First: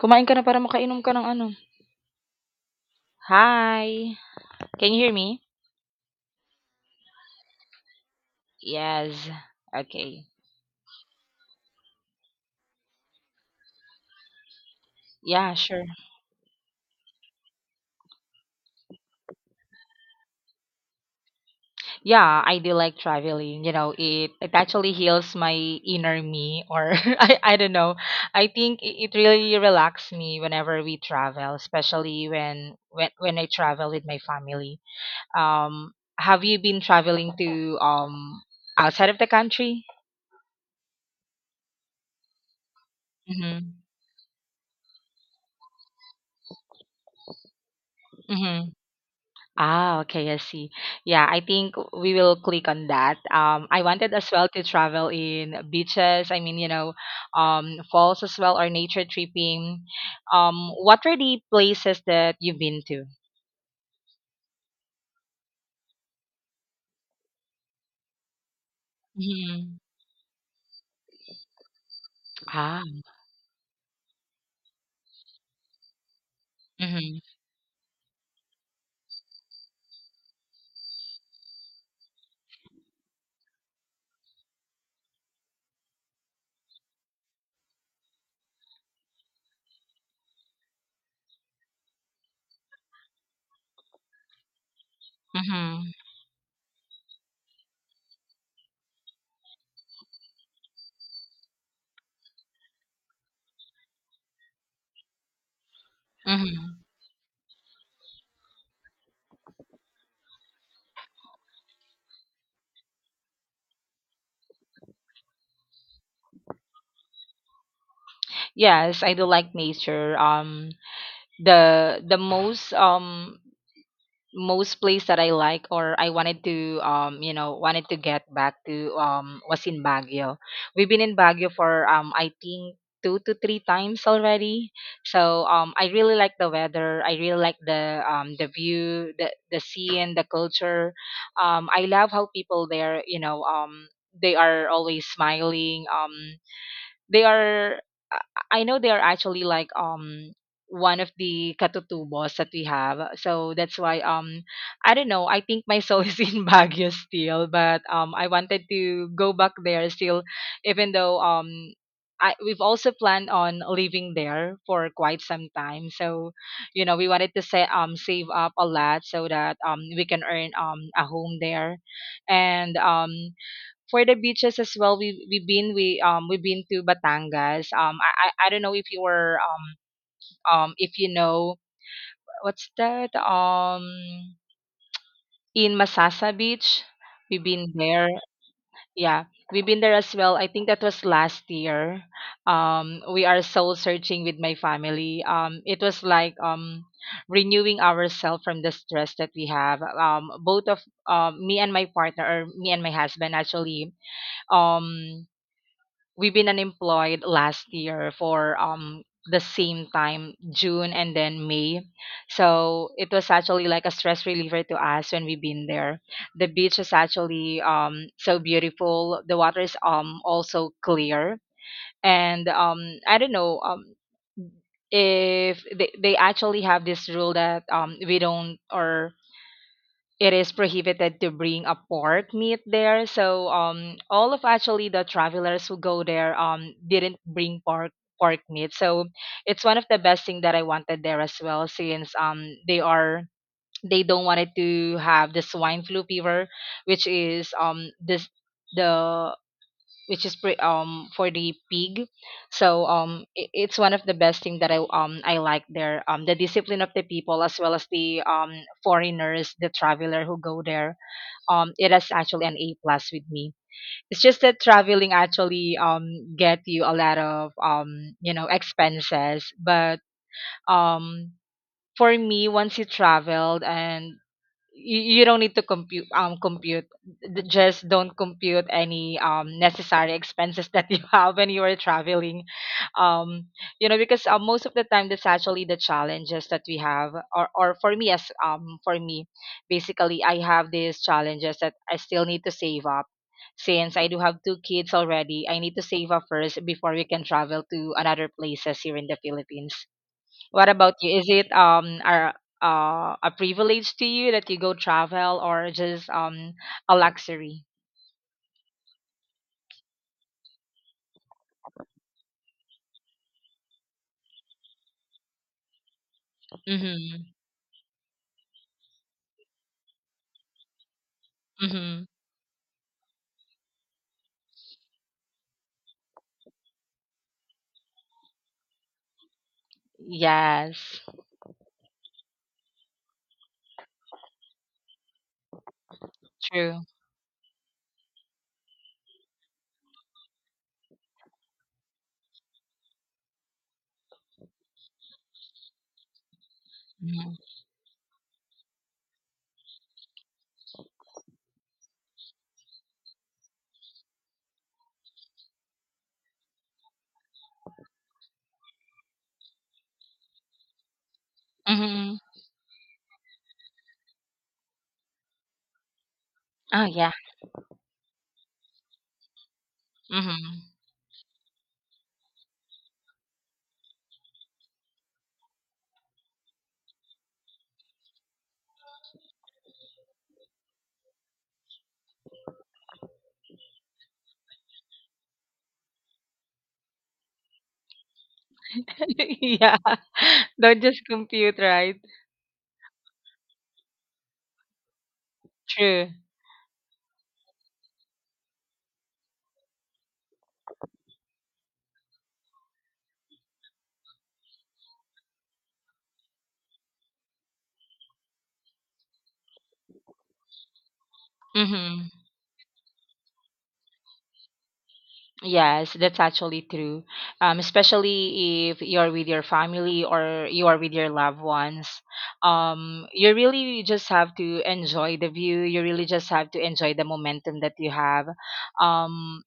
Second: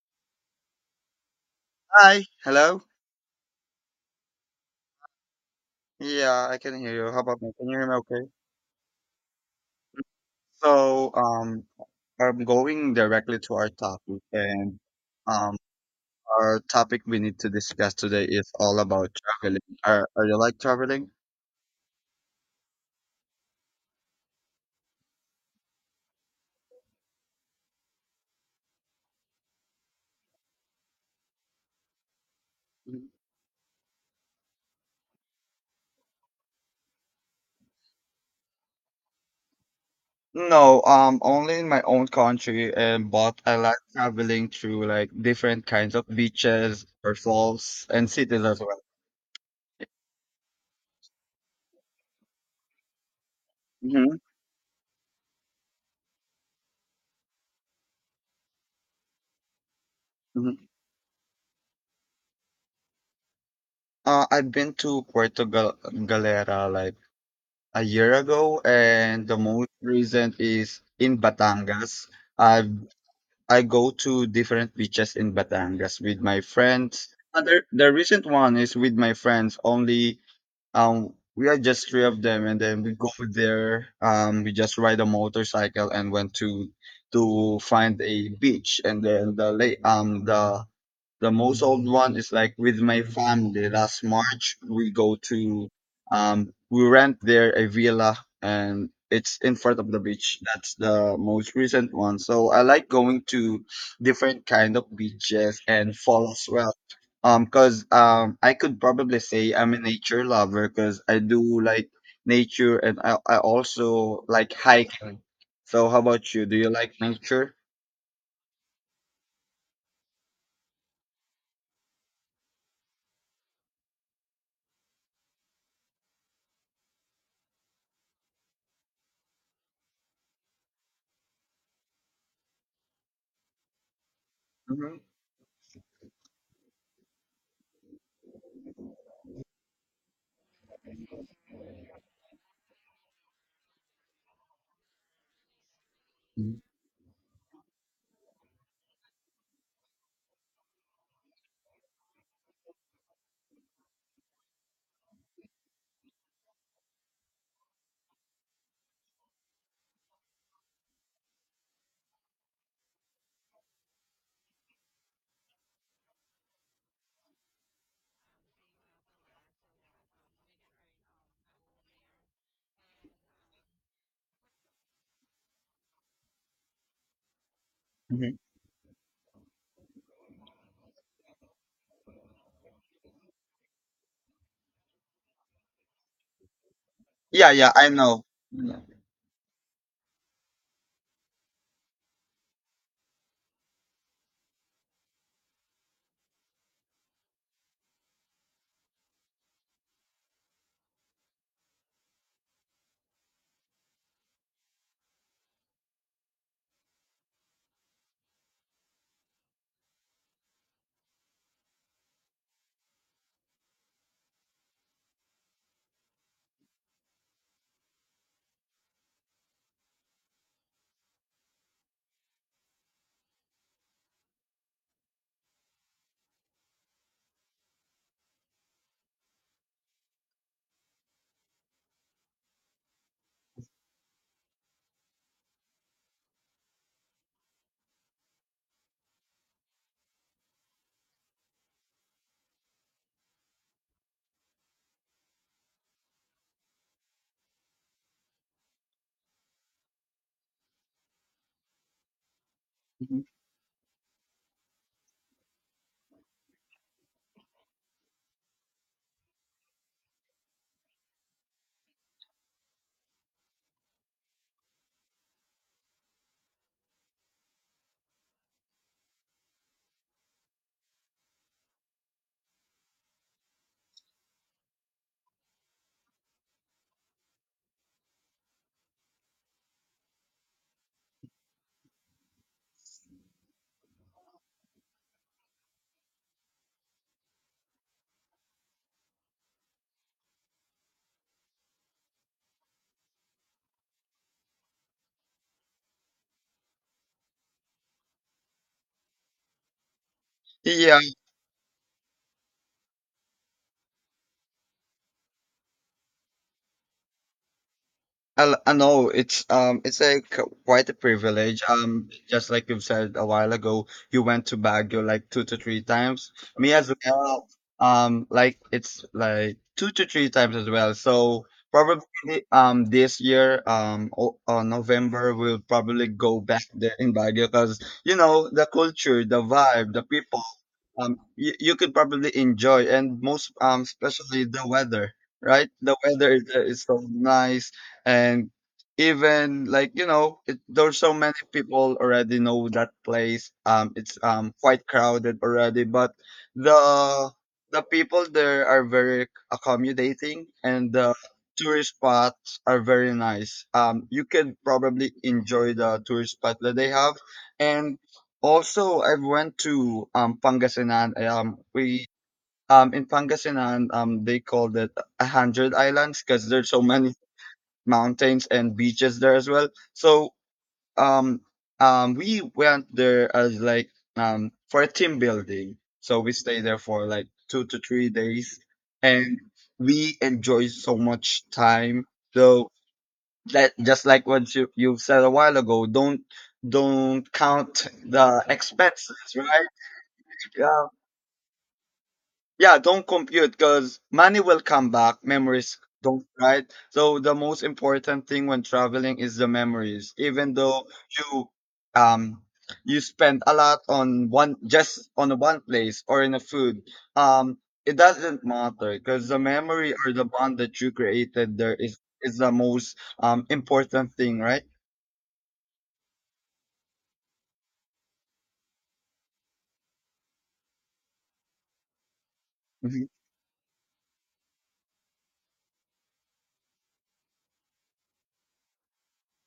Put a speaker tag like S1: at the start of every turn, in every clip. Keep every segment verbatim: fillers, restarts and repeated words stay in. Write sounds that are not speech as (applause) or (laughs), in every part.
S1: Kumain ka na para makainom ka ng ano.
S2: Hi. Hello.
S1: Hi, can you hear me?
S2: Yeah, I can hear you. How about me? Can you hear me okay?
S1: Yes, okay.
S2: So, um, I'm going directly to our topic, and
S1: Yeah,
S2: um,
S1: sure.
S2: our topic we need to discuss today is all about traveling. Are, are you like traveling?
S1: Yeah, I do like traveling, you know, it it actually heals my inner me or (laughs) I I don't know. I think it, it really relaxes me whenever we travel, especially when
S2: Mhm.
S1: when when I travel with my family. Um, have you been traveling to um outside of the country?
S2: No, um, only in my own country, and but I like
S1: Mhm.
S2: traveling through like different kinds of beaches or falls and cities as
S1: Mhm.
S2: well.
S1: Ah, okay, I see. Yeah, I think we will click on that. Um, I wanted
S2: Mm-hmm.
S1: as well to travel in beaches. I mean, you know, um, falls as well or nature tripping. Um, what were the places that you've been to?
S2: Uh, I've been to Puerto Gal Galera like a year ago, and the most
S1: Hmm.
S2: recent is in Batangas. I
S1: Ah.
S2: I go to different beaches in Batangas with my friends.
S1: Hmm.
S2: Other the recent one is with my friends only. Um, we are just three of them, and then we go there. Um, we just ride a motorcycle and went to to find a beach, and then the lake. Um, the the most old one is like with my family. Last March, we go to,
S1: Hmm.
S2: um, we rent there a villa, and it's in front of the beach. That's the most recent one. So I like going to different kind of beaches and fall as well.
S1: Hmm.
S2: Um, cause um, I could probably say I'm a nature lover because I do like nature, and I, I also like hiking. So how about you? Do you like nature?
S1: Yes, I do like nature. Um, the the most um most place that I like or I wanted to um you know wanted to get back to um was in Baguio. We've been in Baguio for um I think two to three times already.
S2: Hmm.
S1: So um I really like the weather. I really like the um the view, the the scene, the culture. Um I love how people there, you know, um they are always smiling. Um they are I I know they are actually like um one of the katutubos that we have. So that's why um I don't know, I think my soul (laughs) is in Baguio still, but um I wanted to go back there still even though um I, we've also planned on living there for quite some time. So, you know, we wanted to set, um, save up a lot so that um, we can earn um, a home there. And um, for the beaches as well, we we've been we um we've been to Batangas. Um, I
S2: Hmm.
S1: I, I don't know if you were um um if you know what's that um in Masasa Beach. We've
S2: Yeah,
S1: been
S2: yeah, I
S1: there.
S2: know.
S1: Yeah, we've been there as well. I think that was last year. Um, we are soul searching with my family. Um, it was like um renewing ourselves from the stress that we have. Um, both of um me and my partner or me and my husband actually um we've been unemployed last year for um the same time June and then May. So it was actually like a stress reliever to us when we've been there. The beach is actually um so beautiful. The water is um also clear, and um I don't know um if they, they actually have this rule that um we don't or it is prohibited to bring a pork meat there. So um, all of actually the travelers who go there um didn't bring pork pork meat. So it's one of the best thing that I wanted there as well, since um they are they don't want it to have the swine flu fever, which is um this the which is pre- um for the pig. So um i- it's one of the best thing that I um I like there. Um the discipline of the people as well as the um foreigners, the traveler who go there. Um it is actually an A plus with me. It's just that traveling actually um get you a lot of um you know expenses, but um for me, once you traveled and you, you don't need to compute um compute D- just don't compute any um necessary expenses that you (laughs) have when you are traveling, um you know because uh, most of the time that's actually the challenges that we have, or or for me, as um for me basically I have these challenges that I still need to save up, since I do have two kids already. I need to save up first before we can travel to another places here in the Philippines. What about
S2: Yeah,
S1: you? Is it um a uh, a privilege to you that you go travel, or just um a luxury?
S2: I, I know it's um it's like quite a privilege. Um, just like you've said a while ago, you went to Baguio like two to three times. Me as
S1: Mhm.
S2: well. Um, like it's like two to three times as well. So
S1: Mhm.
S2: probably um this year um o- uh, November we'll probably go back there in Baguio because you know the culture, the vibe, the people.
S1: Yes.
S2: Um, you, you could probably enjoy, and most um especially the weather, right? The weather is,
S1: True.
S2: is so nice, and even like you know it, there's so many people already know that place. Um it's um quite crowded already, but the
S1: Mhm.
S2: the people there are very accommodating, and the tourist spots are very nice. Um you can probably enjoy the tourist spot that they have. And also I went to um Pangasinan. um we
S1: Mhm.
S2: um in Pangasinan, um they called it a hundred islands because there's so
S1: Oh, yeah.
S2: many mountains and beaches there as well. So
S1: Mhm.
S2: um um we went there as like um for a team building. So we stayed there for like two to three days, and we enjoyed so much time. So that just like what you, you said a while ago, don't don't count the expenses,
S1: (laughs)
S2: right?
S1: Yeah. (laughs) Don't
S2: Yeah.
S1: just compute, right?
S2: Yeah, don't compute because money will come back, memories
S1: True.
S2: don't, right? So the most important thing when traveling is the memories. Even though you um you spend a lot on one, just on one place or in a food, um it doesn't matter because the memory or the bond that you created there is
S1: Mhm.
S2: is the most um important thing, right?
S1: Yes, that's actually true. Um, especially if you're with your family or you are with your loved ones. Um,
S2: Mhm.
S1: you really just have to enjoy the view. You really just have to enjoy the momentum that you have. Um,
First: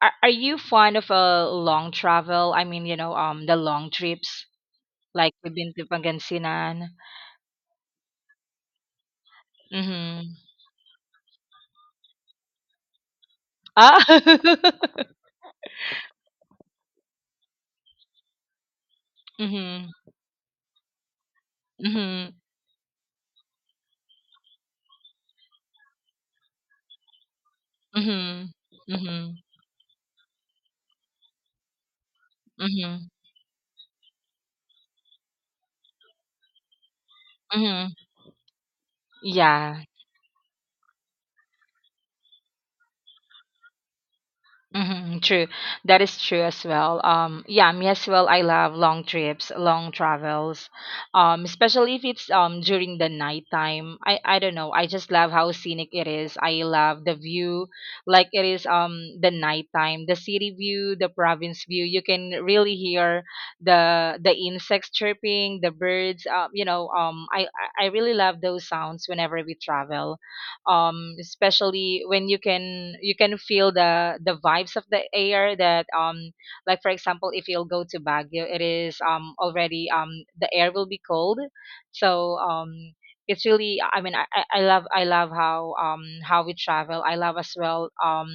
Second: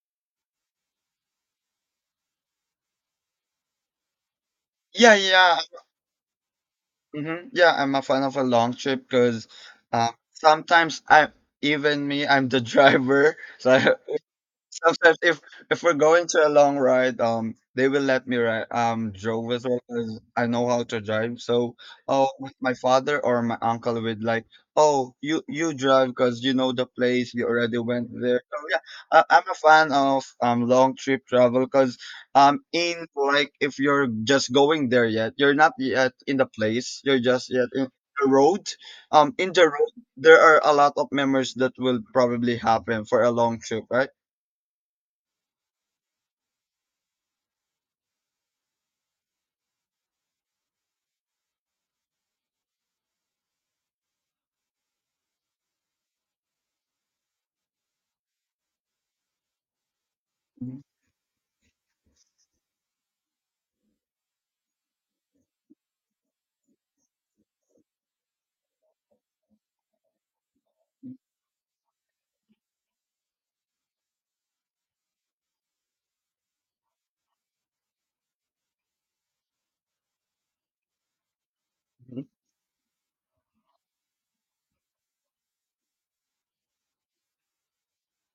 S1: are, are you fond of a long travel? I mean, you know, um, the long trips
S2: Yeah,
S1: like we've
S2: yeah.
S1: been to Pangasinan.
S2: Hmm. Yeah, I'm a fan of a long trip because um,
S1: Mm-hmm.
S2: sometimes I even me I'm the driver, (laughs) so I.
S1: Ah. (laughs)
S2: Sometimes if if we're going to a long ride, um, they will let me ride um drove as well
S1: Mm-hmm.
S2: because I know how to drive. So, oh,
S1: Mm-hmm.
S2: with my father or my uncle would like, oh, you you drive because you know the place. You already went there.
S1: Mm-hmm.
S2: So yeah, I,
S1: Mm-hmm.
S2: I'm a fan of um long trip travel because um
S1: Mm-hmm.
S2: in like if you're just going there yet, you're not yet in the place. You're just yet in
S1: Mm-hmm.
S2: the road. Um, in the
S1: Yeah.
S2: road, there are a lot of memories that will probably happen for a long trip, right?
S1: Hmm, true. That is true as well. Um, yeah, me as well. I love long trips, long travels, um, especially if it's um during the nighttime. I I don't know. I just love how scenic it is. I love the view, like it is um the nighttime, the city view, the province view. You can really hear the the insects chirping, the birds. Uh, you know, um, I I I really love those sounds whenever we travel,
S2: Mhm.
S1: um especially when you can you can feel the the vibes of the air, that um like for example if you'll go to Baguio, it is um already, um the air will be cold. So um it's really, I mean, i i I love I love how um how we travel. I love as well, um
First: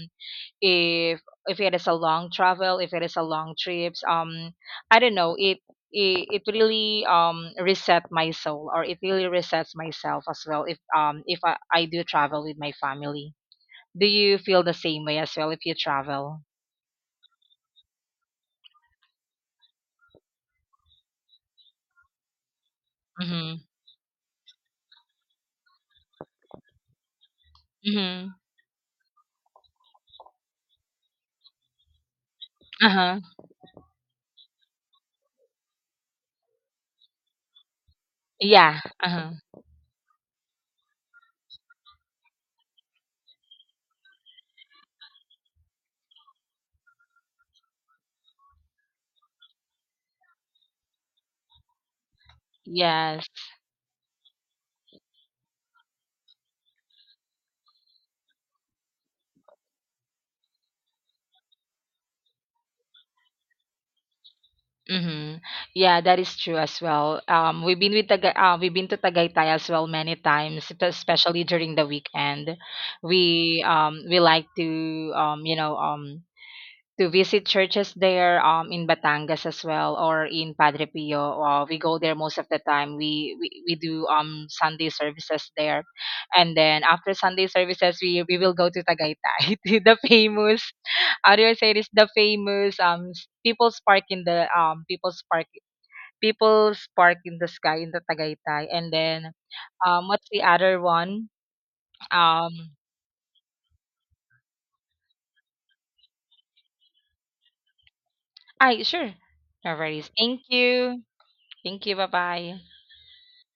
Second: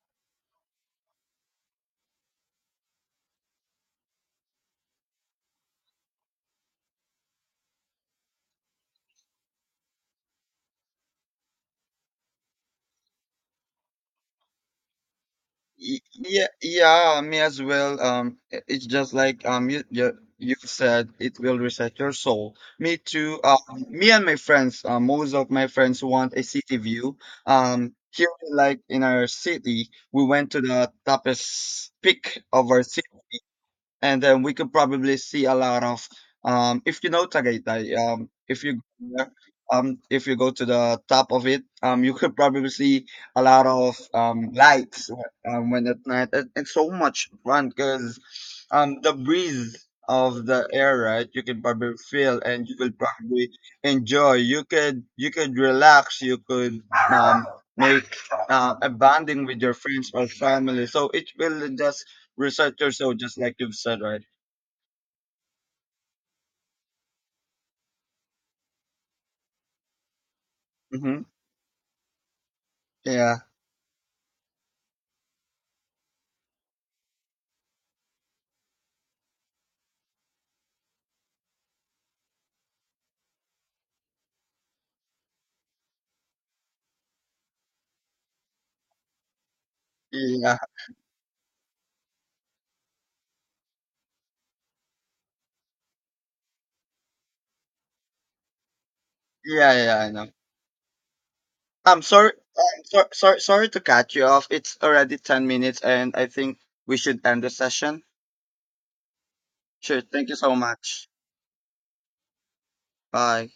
S1: if if it is a long travel if it is a long trips. um I don't know, it it, it really um reset my soul, or it really resets myself as well if um if I, I do travel with my family. Do you feel the same way as well if you
S2: Y-
S1: travel?
S2: Yeah, yeah, me as well. Um, i- it's just like um, you, you you said it will reset your soul. Me too.
S1: Mm-hmm.
S2: Um, me and my friends. Um, most of my friends want a city view. Um, here,
S1: Mm-hmm.
S2: like in our city, we went to the toughest peak of our city.
S1: Uh-huh.
S2: And then we could probably see a lot of, um if you know Tagaytay, um if you
S1: Yeah.
S2: go
S1: Uh-huh.
S2: there, um if you go to the top of it, um you could probably see a lot of um lights um when at night, and it's so much fun because um the breeze of the air, right? You can probably feel, and you could
S1: Yes.
S2: probably enjoy. You could you could relax. You could um make uh, a bonding with your friends or family, so it will just researchers, so just like you've said, right?
S1: Mhm. Yeah, that is true as well. Um, we've been with Taga uh, we've been to Tagaytay as well many times, spe-
S2: Mm-hmm.
S1: especially during the weekend.
S2: Yeah.
S1: We um we like to um you know um to visit churches there, um in Batangas as well, or in Padre Pio. Uh, we go there most of the time. We we, we do um Sunday services there, and then after Sunday services, we we will go to Tagaytay (laughs) to the
S2: Yeah,
S1: famous. Other side is the famous um s- People's Park in the um People's Park People's Park in the Sky in the Tagaytay. And then
S2: yeah, yeah,
S1: um
S2: I know.
S1: what's the other one?
S2: I'm sorry,
S1: Um
S2: I'm sorry, sorry, sorry to cut you off. It's already 10 minutes, and I think we should end the session.
S1: I sure. No
S2: Sure,
S1: worries.
S2: thank you
S1: Thank
S2: so
S1: you.
S2: much.
S1: Thank you. Bye bye.
S2: Bye.